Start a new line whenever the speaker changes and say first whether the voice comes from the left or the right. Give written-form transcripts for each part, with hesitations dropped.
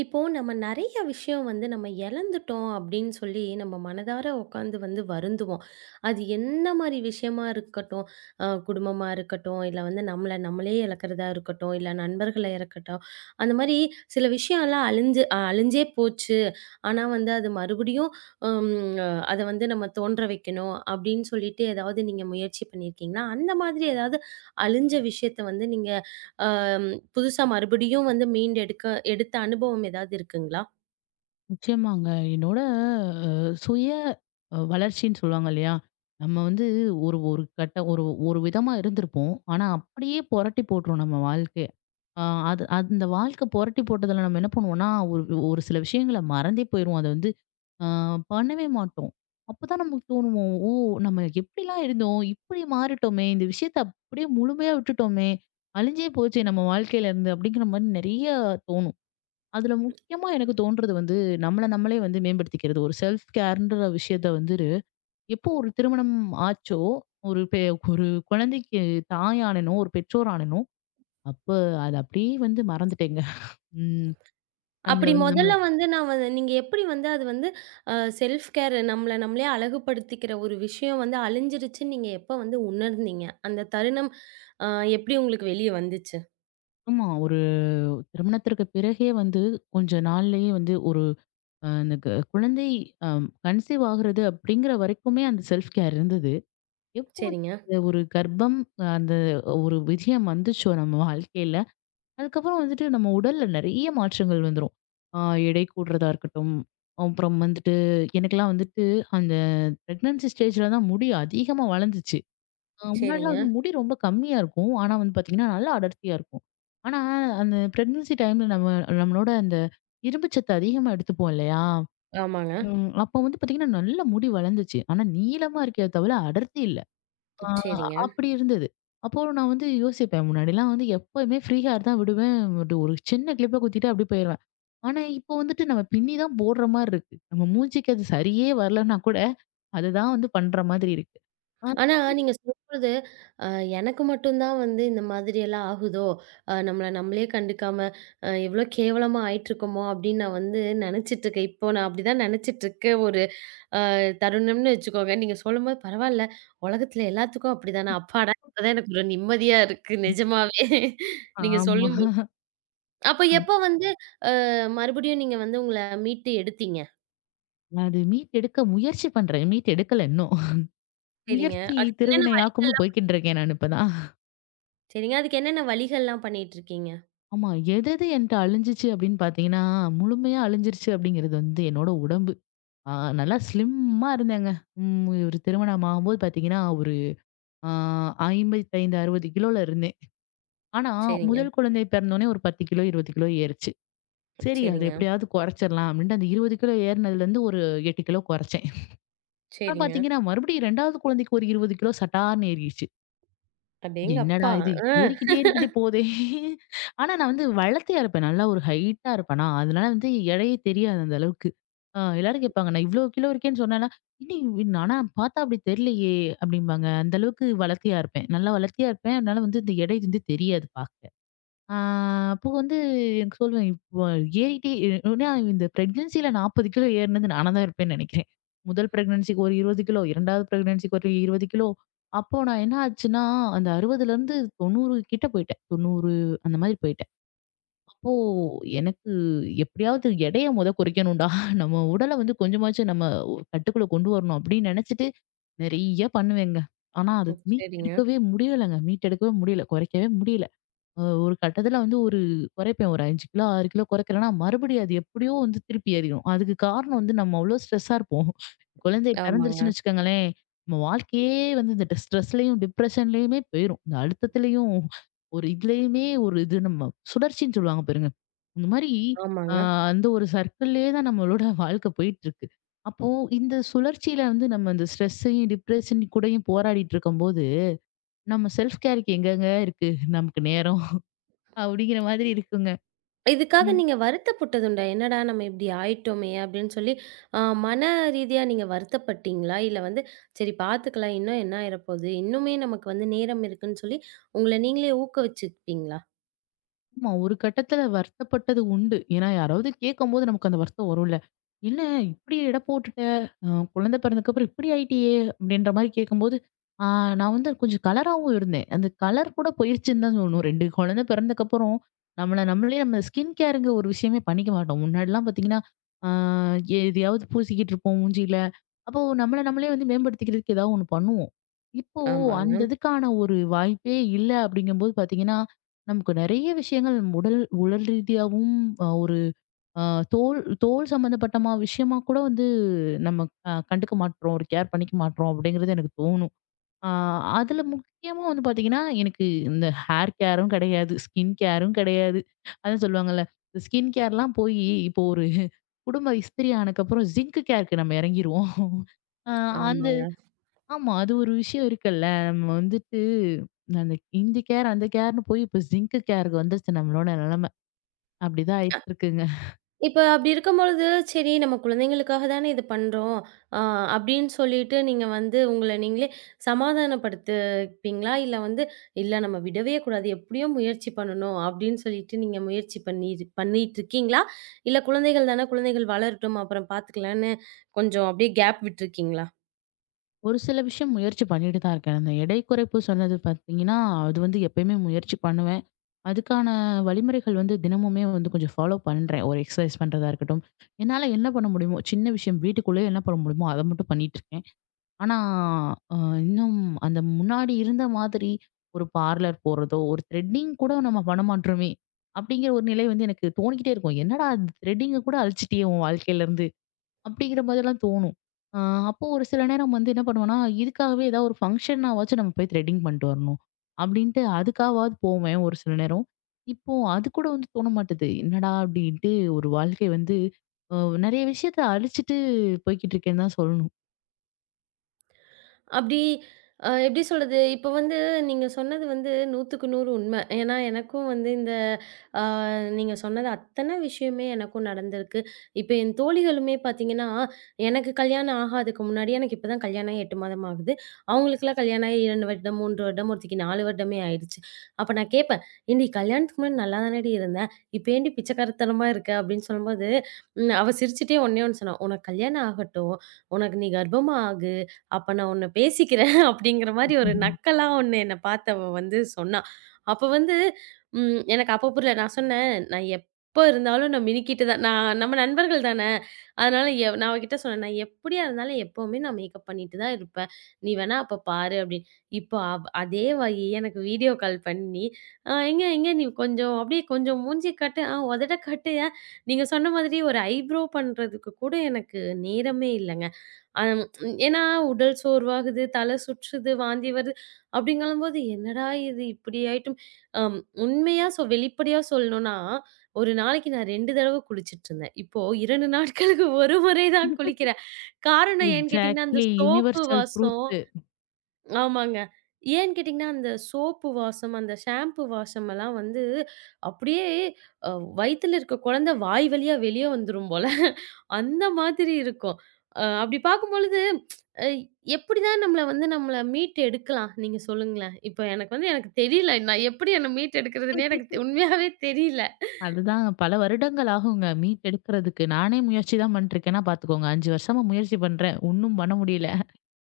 right: இப்போ நம்ம நிறைய விஷயம் வந்து நம்ம இழந்துட்டோம் அப்படின்னு சொல்லி நம்ம மனதார உட்காந்து வந்து வருந்துவோம். அது என்ன மாரி விஷயமா இருக்கட்டும், குடும்பமா இருக்கட்டும், இல்ல வந்து நம்மள நம்மளே இழக்கிறதா இருக்கட்டும், இல்ல நண்பர்கள இழக்கட்டும். அந்த மாரி சில விஷயம்லாம் அழிஞ்சு அழிஞ்சே போச்சு. ஆனா வந்து அது மறுபடியும் ம் அத வந்து நம்ம தோன்ற வைக்கணும் அப்படின்னு சொல்லிட்டு ஏதாவது நீங்க முயற்சி பண்ணியிருக்கீங்களா? அந்த மாதிரி ஏதாவது அழிஞ்ச விஷயத்த வந்து நீங்க அ புதுசா மறுபடியும் வந்து மீண்டெடுக்க எடுத்த அனுபவம் ஏதாவது இருக்குங்களா?
left: நிச்சயமாங்க. என்னோட அ சுய வளர்ச்சின்னு சொல்லுவாங்க இல்லையா? நம்ம வந்து ஒரு ஒரு கட்ட ஒரு ஒரு விதமா இருந்திருப்போம். ஆனா, அப்படியே புரட்டி போட்டுரும் நம்ம வாழ்க்கைய. அ அது அந்த வாழ்க்கை புரட்டி போட்டதுல நம்ம என்ன பண்ணுவோம்னா, ஒரு ஒரு சில விஷயங்கள மறந்தே போயிருவோம். அத வந்து அ பண்ணவே மாட்டோம். அப்பதான் நமக்கு தோணும், "ஓ! நம்ம எப்படிலாம் இருந்தோம்? இப்படி மாறிட்டோமே! இந்த விஷயத்த அப்படியே முழுமையா விட்டுட்டோமே! அழிஞ்சே போச்சே நம்ம வாழ்க்கையில இருந்து" அப்படிங்கிற மாரி நெறைய தோணும். அதுல முக்கியமா எனக்கு தோன்றது வந்து, நம்மள நம்மளே வந்து மேம்படுத்திக்கிறது. ஒரு செல்ஃப் கேர்ன்ற விஷயத்த வந்து எப்போ ஒரு திருமணம் ஆச்சோ, ஒரு பெ ஒரு குழந்தைக்கு தாயானேனோ, ஒரு பெற்றோர் ஆனேனோ, அப்ப அத அப்படியே வந்து மறந்துட்டேங்க. ம். நம்மள
right: அப்படி
left: வந்து நம்மள
right: முதல்ல வந்து நான் வந்து நீங்க எப்படி வந்து அது வந்து அ செல்ஃப் கேர் நம்மள நம்மளே அழகுபடுத்திக்கிற ஒரு விஷயம் வந்து அழிஞ்சிருச்சுன்னு நீங்க எப்ப வந்து உணர்ந்தீங்க? அந்த தருணம் அ எப்படி உங்களுக்கு வெளிய வந்துச்சு?
left: ஆமா. ஒரு திருமணத்திற்கு பிறகே வந்து கொஞ்ச நாள்லயே வந்து ஒரு அந்த குழந்தை அ கன்சீவ் ஆகுறது அப்படிங்கிற வரைக்குமே அந்த செல்ஃப் கேர் இருந்தது. எப்போ
right: சரிங்க,
left: அந்த ஒரு கர்ப்பம், அந்த ஒரு விஜயம் வந்துச்சோ நம்ம வாழ்க்கையில, அதுக்கப்புறம் வந்துட்டு நம்ம உடல்ல நெறைய மாற்றங்கள் வந்துரும். ஆ எடை கூடுறதா இருக்கட்டும், அப்புறம் வந்துட்டு எனக்கெல்லாம் வந்துட்டு அந்த பிரெக்னன்சி ஸ்டேஜ்ல தான் முடி அதிகமா வளர்ந்துச்சு. முன்னாடிலாம்
right: சரிங்க.
left: வந்து முடி ரொம்ப கம்மியா இருக்கும். ஆனா வந்து பார்த்தீங்கன்னா, நல்லா அடர்த்தியா இருக்கும். ஆனா அந்த பிரெக்னன்சி டைம்ல நம்ம நம்மளோட அந்த இரும்புச்சத்து அதிகமா எடுத்துப்போம் இல்லையா?
right: ஆமாங்க.
left: ம் அப்ப வந்து பார்த்தீங்கன்னா, நல்ல முடி வளர்ந்துச்சு. ஆனா நீளமா இருக்கே தவிர அடர்த்தி இல்ல. ஆ
right: சரிங்க.
left: அப்படி இருந்தது. அப்போ நான் வந்து யோசிப்பேன். முன்னாடிலாம் வந்து எப்பவுமே ஃப்ரீ ஹேர் தான் விடுவேன். ஒரு ஒரு சின்ன கிளிப்ப குத்திட்டு அப்படியே போயிருவேன். ஆனா, இப்போ வந்துட்டு நம்ம பின்னி தான் போடுற மாரி இருக்கு. நம்ம மூஞ்சிக்கு அது சரியே வரலன்னா கூட, அதுதான் வந்து பண்ற மாதிரி இருக்கு.
right: ஆனா நீங்க சொல்றது அ எனக்கு மட்டும் தான் வந்து இந்த மாதிரியெல்லாம் ஆகுதோ! நம்மள நம்மளே கண்டுக்காம எவ்ளோ கேவலமா ஆயிட்டுருக்கோமோ! அப்படின்னு நான் வந்து நினைச்சிட்டுருக்கேன். இப்போ நான் அப்படிதான் நினைச்சிட்டுருக்க ஒரு அ தருணம்னு வச்சுக்கோங்க. நீங்க சொல்லும்போது பரவால்ல. உலகத்துல எல்லாத்துக்கும் அப்படிதானா? அப்பாடா! இப்பதான் எனக்கு ஒரு நிம்மதியா இருக்கு நிஜமாவே. நீங்க
left: ஆமா.
right: சொல்லும்போது. அப்ப
left: அது
right: எப்ப வந்து அ மறுபடியும் நீங்க வந்து உங்கள மீட்டு எடுத்தீங்க?
left: அது மீட் எடுக்க முயற்சி பண்றேன். மீட் எடுக்கல இன்னும்.
right: சரிங்க.
left: முயற்சி
right: அதுக்கு என்னென்ன
left: திருவினையாக்கும்னு
right: வழிகள்லாம்
left: போய்க்கிட்டு இருக்கேன் நான் இப்பதான்.
right: சரிங்க. அதுக்கு என்னென்ன வழிகள்லாம் பண்ணிட்டுருக்கீங்க?
left: ஆமா. எது எது என்ட்ட அழிஞ்சுச்சு அப்படின்னு பார்த்தீங்கன்னா, முழுமையா அழிஞ்சிருச்சு அப்படிங்கிறது வந்து என்னோட உடம்பு. நல்லா ஸ்லிம்மா இருந்தேங்க. ம் ஒரு திருமணம் ஆகும்போது பார்த்தீங்கன்னா, ஒரு ஆ 55, 60 கிலோல இருந்தேன். ஆனா,
right: சரிங்க,
left: முதல் குழந்தை பிறந்தோனே ஒரு 10 கிலோ, 20 கிலோ ஏறுச்சு. சரி அது
right: சரிங்க,
left: எப்படியாவது குறைச்சிரலாம் அப்படின்ட்டு அந்த 20 கிலோ ஏறுனதுலேருந்து ஒரு 8 கிலோ குறைச்சேன். அப்புறம்
right: சரிங்க.
left: பார்த்தீங்கன்னா, மறுபடியும் 2வது குழந்தைக்கு ஒரு 20 கிலோ சட்டார்ன்னு ஏறிருச்சு. என்னடா
right: அடேங்கப்பா!
left: இது!
right: ஆ.
left: ஏறிக்கிட்டே, ஏறிக்கிட்டே போதே! ஆனா நான் வந்து வளத்தையா இருப்பேன். நல்லா ஒரு ஹைட்டா இருப்பேனா, அதனால வந்து எடையே தெரியாது அந்த அளவுக்கு. எல்லாரும் கேட்பாங்க, நான் இவ்ளோ கிலோ இருக்கேன்னு சொன்னேன்னா, "என்னடி ஆனா பார்த்தா அப்படி தெரியலையே" அப்படிம்பாங்க. அந்த அளவுக்கு வளத்தையா இருப்பேன். நல்லா வளத்தையா இருப்பேன். அதனால வந்து இந்த எடை வந்து தெரியாது பார்க்க. ஆ அப்போ வந்து எனக்கு சொல்லுவேன், இப்போ ஏறிட்டே ஏன்னா இந்த பிரெக்னன்சில 40 கிலோ ஏறினது நானா தான் இருப்பேன்னு நினைக்கிறேன். முதல் பிரெக்னன்சிக்கு ஒரு 20 கிலோ, 2வது பிரெக்னன்சிக்கு ஒரு 20 கிலோ. அப்போ நான் என்ன ஆச்சுன்னா, அந்த 60லருந்து 90 கிட்ட போயிட்டேன். 90 அந்த மாதிரி போயிட்டேன். அப்போ எனக்கு எப்படியாவது எடைய மொத குறைக்கணும்டா. நம்ம உடல வந்து கொஞ்சமாச்சும் நம்ம கட்டுக்குள்ள கொண்டு வரணும் அப்படின்னு நினைச்சிட்டு நெறைய பண்ணுவேங்க. ஆனா, அது
right: ம். சரிங்க.
left: மீட்டெடுக்கவே முடியலங்க. மீட்டெடுக்கவே முடியல. குறைக்கவே முடியல. ஒரு கட்டத்துல வந்து ஒரு குறைப்பேன். ஒரு 5 கிலோ, 6 கிலோ குறைக்கிறேன்னா, மறுபடியும் அது எப்படியோ வந்து திருப்பி ஏறிரும். அதுக்கு காரணம் வந்து நம்ம அவ்வளோ ஸ்ட்ரெஸ்ஸா இருப்போம். குழந்தை
right: ஆமாங்க,
left: பிறந்துருச்சுன்னு வச்சுக்கோங்களேன், நம்ம வாழ்க்கையே வந்து இந்த ஸ்ட்ரெஸ்லயும், டிப்ரஷன்லயுமே போயிரும். இந்த அழுத்தத்துலயும், ஒரு இதுலயுமே ஒரு இது நம்ம சுழற்சின்னு சொல்லுவாங்க பாருங்க. இந்த மாரி அ
right: ஆமாங்க.
left: அந்த ஒரு சர்க்கிள்லயே தான் நம்மளோட வாழ்க்கை போயிட்டுருக்கு. அப்போ இந்த சுழற்சியில வந்து நம்ம இந்த ஸ்ட்ரெஸ்ஸையும், டிப்ரஷன் கூடயும் போராடிட்டு இருக்கும்போது, நம்ம செல்ஃப் கேருக்கு எங்கங்க இருக்கு நமக்கு நேரம்? அப்படிங்கிற மாதிரி இருக்குங்க.
right: இதுக்காக
left: ம்.
right: நீங்க வருத்தப்பட்டதுண்டா? "என்னடா நம்ம இப்படி ஆயிட்டோமே!" அப்படின்னு சொல்லி மன ரீதியா நீங்க வருத்தப்பட்டீங்களா? இல்ல வந்து சரி பார்த்துக்கலாம், இன்னும் என்ன ஆயிறப்போது, இன்னுமே நமக்கு வந்து நேரம் இருக்குன்னு சொல்லி உங்கள நீங்களே ஊக்குவிச்சுக்கிட்டீங்களா?
left: ஆமா. ஒரு கட்டத்துல வருத்தப்பட்டது உண்டு. ஏன்னா யாராவது கேட்கும்போது நமக்கு அந்த வருத்தம் வரும்ல. "என்ன இப்படி எடை போட்டுட்ட? அ குழந்தை பிறந்ததுக்கப்புறம் இப்படி ஆயிட்டியே!" அப்படின்ற மாரி கேட்கும்போது, ஆ நான் வந்து கொஞ்சம் கலராவும் இருந்தேன். அந்த கலர் கூட போயிருச்சுன்னு தான் சொல்லணும். 2 குழந்தை பிறந்ததுக்கப்புறம் நம்மள நம்மளே நம்ம ஸ்கின் கேர்ங்கிற ஒரு விஷயமே பண்ணிக்க மாட்டோம். முன்னாடிலாம் பார்த்தீங்கன்னா, ஆ எதையாவது பூசிக்கிட்டு இருப்போம் மூஞ்சியில. அப்போ நம்மள நம்மளே வந்து மேம்படுத்திக்கிறதுக்கு ஏதாவது ஒண்ணு பண்ணுவோம். இப்போ
right: ஆமாங்க,
left: அந்த இதுக்கான ஒரு வாய்ப்பே இல்ல அப்படிங்கும்போது பார்த்தீங்கன்னா நமக்கு நெறைய விஷயங்கள் உடல் உடல் ரீதியாவும் ஒரு அ தோல் தோல் சம்மந்தப்பட்டமா விஷயமா கூட வந்து நம்ம கண்டுக்க மாட்றோம். ஒரு கேர் பண்ணிக்க மாட்றோம் அப்படிங்கிறது எனக்கு தோணும். அ அதுல முக்கியமா வந்து பாத்தீங்கன்னா, எனக்கு இந்த ஹேர் கேரும் கெடையாது. ஸ்கின் கேரும் கெடையாது. அதான் சொல்லுவாங்கல்ல, இந்த ஸ்கின் கேர்லாம் போயி இப்போ ஒரு குடும்ப இஸ்திரி ஆனக்கப்புறம் ஜிங்க் கேர்க்கு நம்ம எறங்கிருவோம். அ அந்த
right: ஆமாங்க.
left: ஆமா. அது ஒரு விஷயம் இருக்குல்ல. நம்ம வந்துட்டு அந்த இந்த கேர், அந்த கேர்ன்னு போய் இப்ப ஜிங்க் கேருக்கு வந்துருச்சு நம்மளோட நிலைமை. அப்படிதான் ஆயிட்டு இருக்குங்க.
right: இப்ப அப்படி இருக்கும்பொழுது, சரி நம்ம குழந்தைங்களுக்காக தானே இது பண்றோம். அ அப்படின்னு சொல்லிட்டு நீங்க வந்து உங்கள நீங்களே சமாதானப்படுத்திப்பீங்களா? இல்ல வந்து, "இல்ல நம்ம விடவே கூடாது. எப்படியும் முயற்சி பண்ணணும்." அப்படின்னு சொல்லிட்டு நீங்க முயற்சி பண்ணிட்டுருக்கீங்களா? இல்ல குழந்தைகள் தானே, குழந்தைகள் வளரட்டும் அப்புறம் பார்த்துக்கலான்னு கொஞ்சம் அப்படியே கேப் விட்டுருக்கீங்களா?
left: ஒரு சில விஷயம் முயற்சி பண்ணிட்டு தான் இருக்கேன். அந்த எடை குறைப்பு சொன்னது பார்த்தீங்கன்னா, அது வந்து எப்பயுமே முயற்சி பண்ணுவேன். அதுக்கான வழிமுறைகள் வந்து தினமுமே வந்து கொஞ்சம் ஃபாலோ பண்றேன். ஒரு எக்ஸர்சைஸ் பண்றதா இருக்கட்டும், என்னால என்ன பண்ண முடியுமோ, சின்ன விஷயம் வீட்டுக்குள்ளேயே என்ன பண்ண முடியுமோ, அத மட்டும் பண்ணிட்டு இருக்கேன். ஆனா, அ இன்னும் அந்த முன்னாடி இருந்த மாதிரி ஒரு பார்லர் போறதோ, ஒரு த்ரெட்டிங் கூட நம்ம பண்ண மாட்றோமே! அப்படிங்கிற ஒரு நிலை வந்து எனக்கு தோணிக்கிட்டே இருக்கும். என்னடா அது த்ரெட்டிங்க கூட அழிச்சிட்டியே உன் வாழ்க்கையிலருந்து. அப்படிங்கிற மாதிரிலாம் தோணும். அ அப்போ ஒரு சில நேரம் வந்து என்ன பண்ணுவேன்னா, இதுக்காகவே ஏதாவது ஒரு ஃபங்ஷன்னாவாச்சும் நம்ம போய் த்ரெட்டிங் பண்ணிட்டு வரணும். அப்படின்ட்டு அதுக்காவாவது போவேன் ஒரு சில நேரம். இப்போ அது கூட வந்து தோண மாட்டுது. என்னடா அப்படின்ட்டு ஒரு வாழ்க்கை வந்து அ நெறைய விஷயத்த அழிச்சிட்டு போய்க்கிட்டு இருக்கேன்னு தான் சொல்லணும்.
right: அப்படி எப்படி சொல்றது? இப்ப வந்து நீங்க சொன்னது வந்து 100க்கு 100 உண்ம. ஏன்னா, எனக்கும் வந்து இந்த அ நீங்க சொன்னது அத்தன விஷயமே எனக்கும் நடந்திருக்கு. இப்ப என் தோழிகளுமே பார்த்தீங்கன்னா, எனக்கு கல்யாணம் ஆகாதுக்கு முன்னாடி எனக்கு இப்ப தான் கல்யாணம் ஆகி 8 மாதம் ஆகுது. அவங்களுக்கெல்லாம் கல்யாணம் ஆகி 2 வருடம், 3 வருடம், ஒருத்திக்கு 4 வருடமே ஆயிடுச்சு. அப்ப நான் கேட்பேன், "ஏன்டி கல்யாணத்துக்கு முன்னாடி நல்லா தானடி இருந்த? இப்ப ஏன்டி பிச்சைக்காரத்தனமா இருக்க?" அப்படின்னு சொல்லும்போது, அவ சிரிச்சுட்டே ஒண்ணே ஒண்ணு சொன்னா, "உனக்கு கல்யாணம் ஆகட்டும். உனக்கு நீ கர்ப்பமா ஆகு. அப்ப நான் உன்ன பேசிக்கிறேன் அப்படிங்கிற மாரி ஒரு நக்கலா ஒண்ணு என்ன பார்த்து அவ வந்து சொன்னா. அப்ப வந்து எனக்கு அப்ப புரியல. நான் சொன்னேன், "நான் எப்ப இருந்தாலும் நான் மினுக்கிட்டு தான் நான் நம்ம நண்பர்கள் தான. அதனால எ நான் அவகிட்ட சொன்னேன், "நான் எப்படியா இருந்தாலும் எப்பவுமே நான் மேக்கப் பண்ணிட்டு தான் இருப்பேன். நீ வேணா அப்ப பாரு" அப்படின்னு. இப்போ அதே வயி எனக்கு வீடியோ கால் பண்ணி, எங்க எங்க நீ கொஞ்சம் அப்படியே கொஞ்சம் மூஞ்சிய காட்டு, உதட காட்டு. ஏன்?" நீங்க சொன்ன மாதிரி ஒரு ஐப்ரோ பண்றதுக்கு கூட எனக்கு நேரமே இல்லங்க. அம் ஏன்னா உடல் சோர்வாகுது, தலை சுற்றுது, வாந்தி வருது அப்படிங்கும்போது, என்னடா இது இப்படி ஆயிட்டும். அம் உண்மையா வெளிப்படையா சொல்லணும்னா, ஒரு நாளைக்கு நான் 2 தடவ குளிச்சுட்டுருந்தேன். இப்போ 2 நாட்களுக்கு ஒரு முறை தான் குளிக்கிறேன். காரணம் ஏன்னு கேட்டீங்கன்னா, அந்த
left: எக்ஸாக்ட்லி.
right: சோப்பு
left: யுனிவர்சல்
right: வாசம்
left: ட்ரூத்.
right: ஆமாங்க. ஏன்னு கேட்டீங்கன்னா, அந்த சோப்பு வாசம், அந்த ஷாம்பு வாசமெல்லாம் வந்து அப்படியே அ வயித்துல இருக்க குழந்தை வாய் வழியா வெளிய வந்துரும் போல. அந்த மாதிரி இருக்கும். அப்படி பார்க்கும்பொழுது அ எப்படிதான் நம்மள வந்து நம்மள மீட்டு எடுக்கலாம்? நீங்க சொல்லுங்களேன். இப்ப எனக்கு வந்து எனக்கு தெரியல. நான் எப்படி என்ன மீட்டு எடுக்கிறதுன்னே எனக்கு உண்மையாவே தெரியல.
left: அதுதான் பல வருடங்கள் ஆகுங்க மீட் எடுக்கிறதுக்கு. நானே முயற்சி தான் பண்ணிட்டுருக்கேன்னா பார்த்துக்கோங்க. 5 வருஷமா முயற்சி பண்றேன். ஒண்ணும் பண்ண முடியல.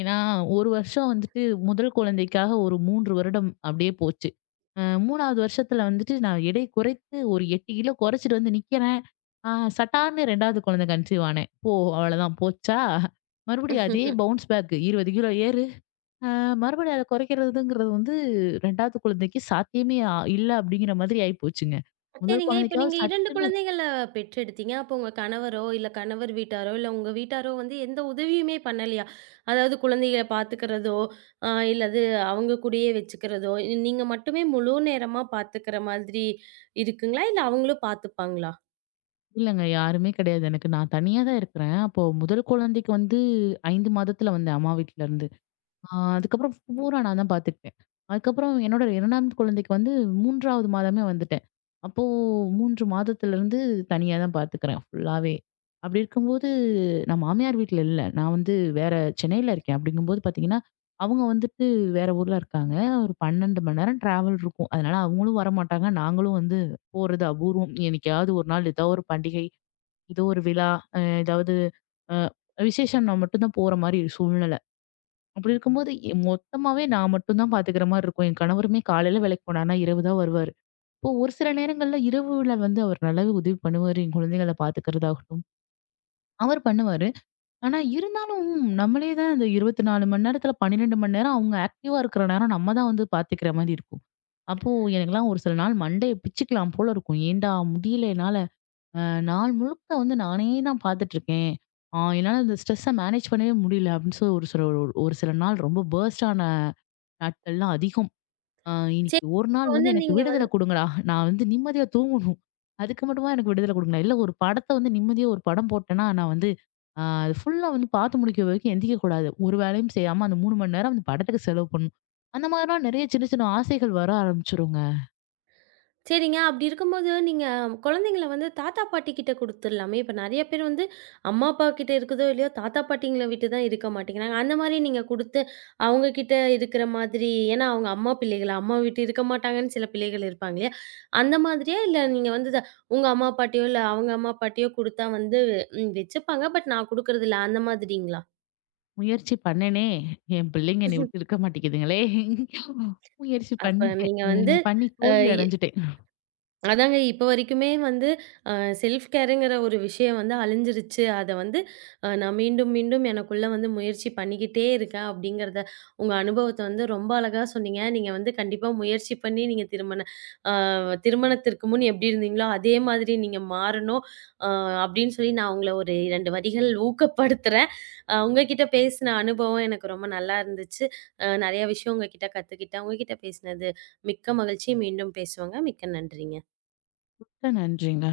left: ஏன்னா, 1 வருஷம் வந்துட்டு முதல் குழந்தைக்காக ஒரு 3 வருடம் அப்படியே போச்சு. அ 3வது வருஷத்துல வந்துட்டு நான் எடை குறைத்து ஒரு 8 கிலோ குறைச்சிட்டு வந்து நிக்கிறேன். ஆ சட்டார்ன்னு 2வது குழந்தை கன்சீவ் ஆனேன். அவ்வளோதான் போச்சா? மறுபடியும் அதே பவுன்ஸ் பேக் 20 கிலோ ஏறு. அ மறுபடியும் அத குறைக்கிறதுங்கிறது வந்து 2வது குழந்தைக்கு சாத்தியமே இல்ல அப்படிங்கிற மாதிரி ஆயிப்போச்சுங்க. முதல்
right: சரிங்க. இப்ப நீங்க
left: குழந்தைக்காவது
right: 2
left: சட்டுன்னு
right: குழந்தைகள பெற்றெடுத்தீங்க. அப்போ உங்க கணவரோ, இல்ல கணவர் வீட்டாரோ, இல்ல உங்க வீட்டாரோ வந்து எந்த உதவியுமே பண்ணலையா? அதாவது குழந்தைகள பாத்துக்கிறதோ, இல்லது அவங்க கூடயே வச்சுக்கிறதோ, நீங்க மட்டுமே முழு நேரமா பாத்துக்கிற மாதிரி இருக்குங்களா? இல்ல அவங்களும் பாத்துப்பாங்களா?
left: இல்லங்க யாருமே கிடையாது எனக்கு. நான் தனியா தான் இருக்கிறேன். அப்போ முதல் குழந்தைக்கு வந்து 5 மாதத்துல வந்தேன் அம்மா வீட்லருந்து. அதுக்கப்புறம் பூரா நான் தான் பார்த்துக்கிட்டேன். அதுக்கப்புறம் என்னோட 2வது குழந்தைக்கு வந்து 3வது மாதமே வந்துட்டேன். அப்போ 3 மாதத்துலருந்து தனியா தான் பார்த்துக்கிறேன் ஃபுல்லாவே. அப்படி இருக்கும்போது நான் மாமியார் வீட்ல இல்ல. நான் வந்து வேற சென்னையில இருக்கேன். அப்படிங்கும்போது பார்த்தீங்கன்னா, அவங்க வந்துட்டு வேற ஊர்ல இருக்காங்க. ஒரு 12 மணி நேரம் டிராவல் இருக்கும். அதனால அவங்களும் வரமாட்டாங்க. நாங்களும் வந்து போறது அபூர்வம். என்னைக்காவது ஒரு நாள் ஏதோ ஒரு பண்டிகை, ஏதோ ஒரு விழா, ஏதாவது அ விசேஷம்னா மட்டும் தான் போற மாரி சூழ்நிலை. அப்படி இருக்கும்போது மொத்தமாவே நான் மட்டும் தான் பாத்துக்கிற மாரி இருக்கும். என் கணவருமே காலையில வேலைக்கு போனாருன்னா, இரவு தான் வருவாரு. இப்போ ஒரு சில நேரங்கள்ல இரவுல வந்து அவர் நல்லாவே உதவி பண்ணுவாரு. என் குழந்தைகள பாத்துக்கிறதாகட்டும், அவர் பண்ணுவாரு. ஆனா இருந்தாலும் நம்மளே தான் இந்த 24 மணி நேரத்துல 12 மணி நேரம் அவங்க ஆக்டிவா இருக்கிற நேரம் நம்ம தான் வந்து பாத்துக்கிற மாரி இருக்கும். அப்போ எனக்கெல்லாம் ஒரு சில நாள் மண்டைய பிச்சுக்கலாம் போல இருக்கும். ஏன்டா முடியல என்னால. அ நாள் முழுக்க வந்து நானே தான் பாத்துட்டு இருக்கேன். என்னால இந்த ஸ்ட்ரெஸ்ஸ மேனேஜ் பண்ணவே முடியல அப்படின்னு சொல்லி ஒரு சில நாள் ரொம்ப பர்ஸ்ட் ஆன நாட்கள்லாம் அதிகம். அ
right: சரி.
left: இன்னைக்கு ஒரு
right: இப்ப
left: நாள்
right: வந்து
left: வந்து எனக்கு
right: நீங்க
left: விடுதலை
right: வந்து
left: குடுங்கடா. நான் வந்து நிம்மதியா தூங்கணும். அதுக்கு மட்டுமா எனக்கு விடுதலை குடுங்கடா. இல்ல ஒரு படத்த வந்து நிம்மதியா ஒரு படம் போட்டேன்னா, நான் வந்து அது ஃபுல்லா வந்து பார்த்து முடிக்கிற வரைக்கும் எந்திரிக்கக்கூடாது. ஒரு வேலையும் செய்யாம அந்த 3 மணி நேரம் அந்த படத்துக்கு செலவு பண்ணணும். அந்த மாதிரிலாம் நெறைய சின்ன சின்ன ஆசைகள் வர ஆரம்பிச்சுருங்க.
right: சரிங்க. அப்படி இருக்கும்போது, நீங்க குழந்தைங்கள வந்து தாத்தா, பாட்டி கிட்ட குடுத்துரலாமே! இப்ப நெறைய பேர் வந்து அம்மா, அப்பா கிட்ட இருக்குதோ! இல்லையோ! தாத்தா, பாட்டிங்கள விட்டு தான் இருக்க மாட்டேங்கிறாங்க. அந்த மாரி நீங்க குடுத்து, அவங்க கிட்ட இருக்கிற மாதிரி ஏன்னா அவங்க அம்மா பிள்ளைகளா, அம்மா விட்டு இருக்க மாட்டாங்கன்னு சில பிள்ளைகள் இருப்பாங்க இல்லையா? அந்த மாதிரியா? இல்ல நீங்க வந்து உங்க அம்மா, பாட்டியோ இல்ல அவங்க அம்மா, பாட்டியோ குடுத்தா வந்து வச்சுப்பாங்க. பட் நான் குடுக்குறதில்ல அந்த மாதிரிங்களா?
left: முயற்சி பண்ணேனே! என் பிள்ளைங்க என்னை விட்டு இருக்க மாட்டேங்குதுங்களே! முயற்சி
right: அப்ப
left: பண்ணிட்டேன்.
right: நீங்க
left: ம்
right: வந்து
left: பண்ணி
right: அ
left: தோல்வி அடைஞ்சுட்டேன்.
right: அதாங்க. இப்ப வரைக்குமே வந்து அ செல்ஃப் கேருங்கிற ஒரு விஷயம் வந்து அழிஞ்சிருச்சு. அத வந்து நான் மீண்டும், மீண்டும் எனக்குள்ள வந்து முயற்சி பண்ணிக்கிட்டே இருக்கேன் அப்படிங்கிறத உங்க அனுபவத்த வந்து ரொம்ப அழகா சொன்னீங்க. நீங்க வந்து கண்டிப்பா முயற்சி பண்ணி நீங்க அ திருமணத்திற்கு முன் எப்படி இருந்தீங்களோ, அதே மாதிரி நீங்க மாறணும். அ அப்படின்னு சொல்லி நான் உங்கள ஒரு 2 வரிகள் ஊக்கப்படுத்துறேன். உங்ககிட்ட பேசின அனுபவம் எனக்கு ரொம்ப நல்லா இருந்துச்சு. நெறைய விஷயம் உங்ககிட்ட கத்துக்கிட்டேன். உங்ககிட்ட பேசினது மிக்க மகிழ்ச்சி. மீண்டும் பேசுவோங்க. மிக்க நன்றிங்க.
left: மிக்க நன்றிங்க.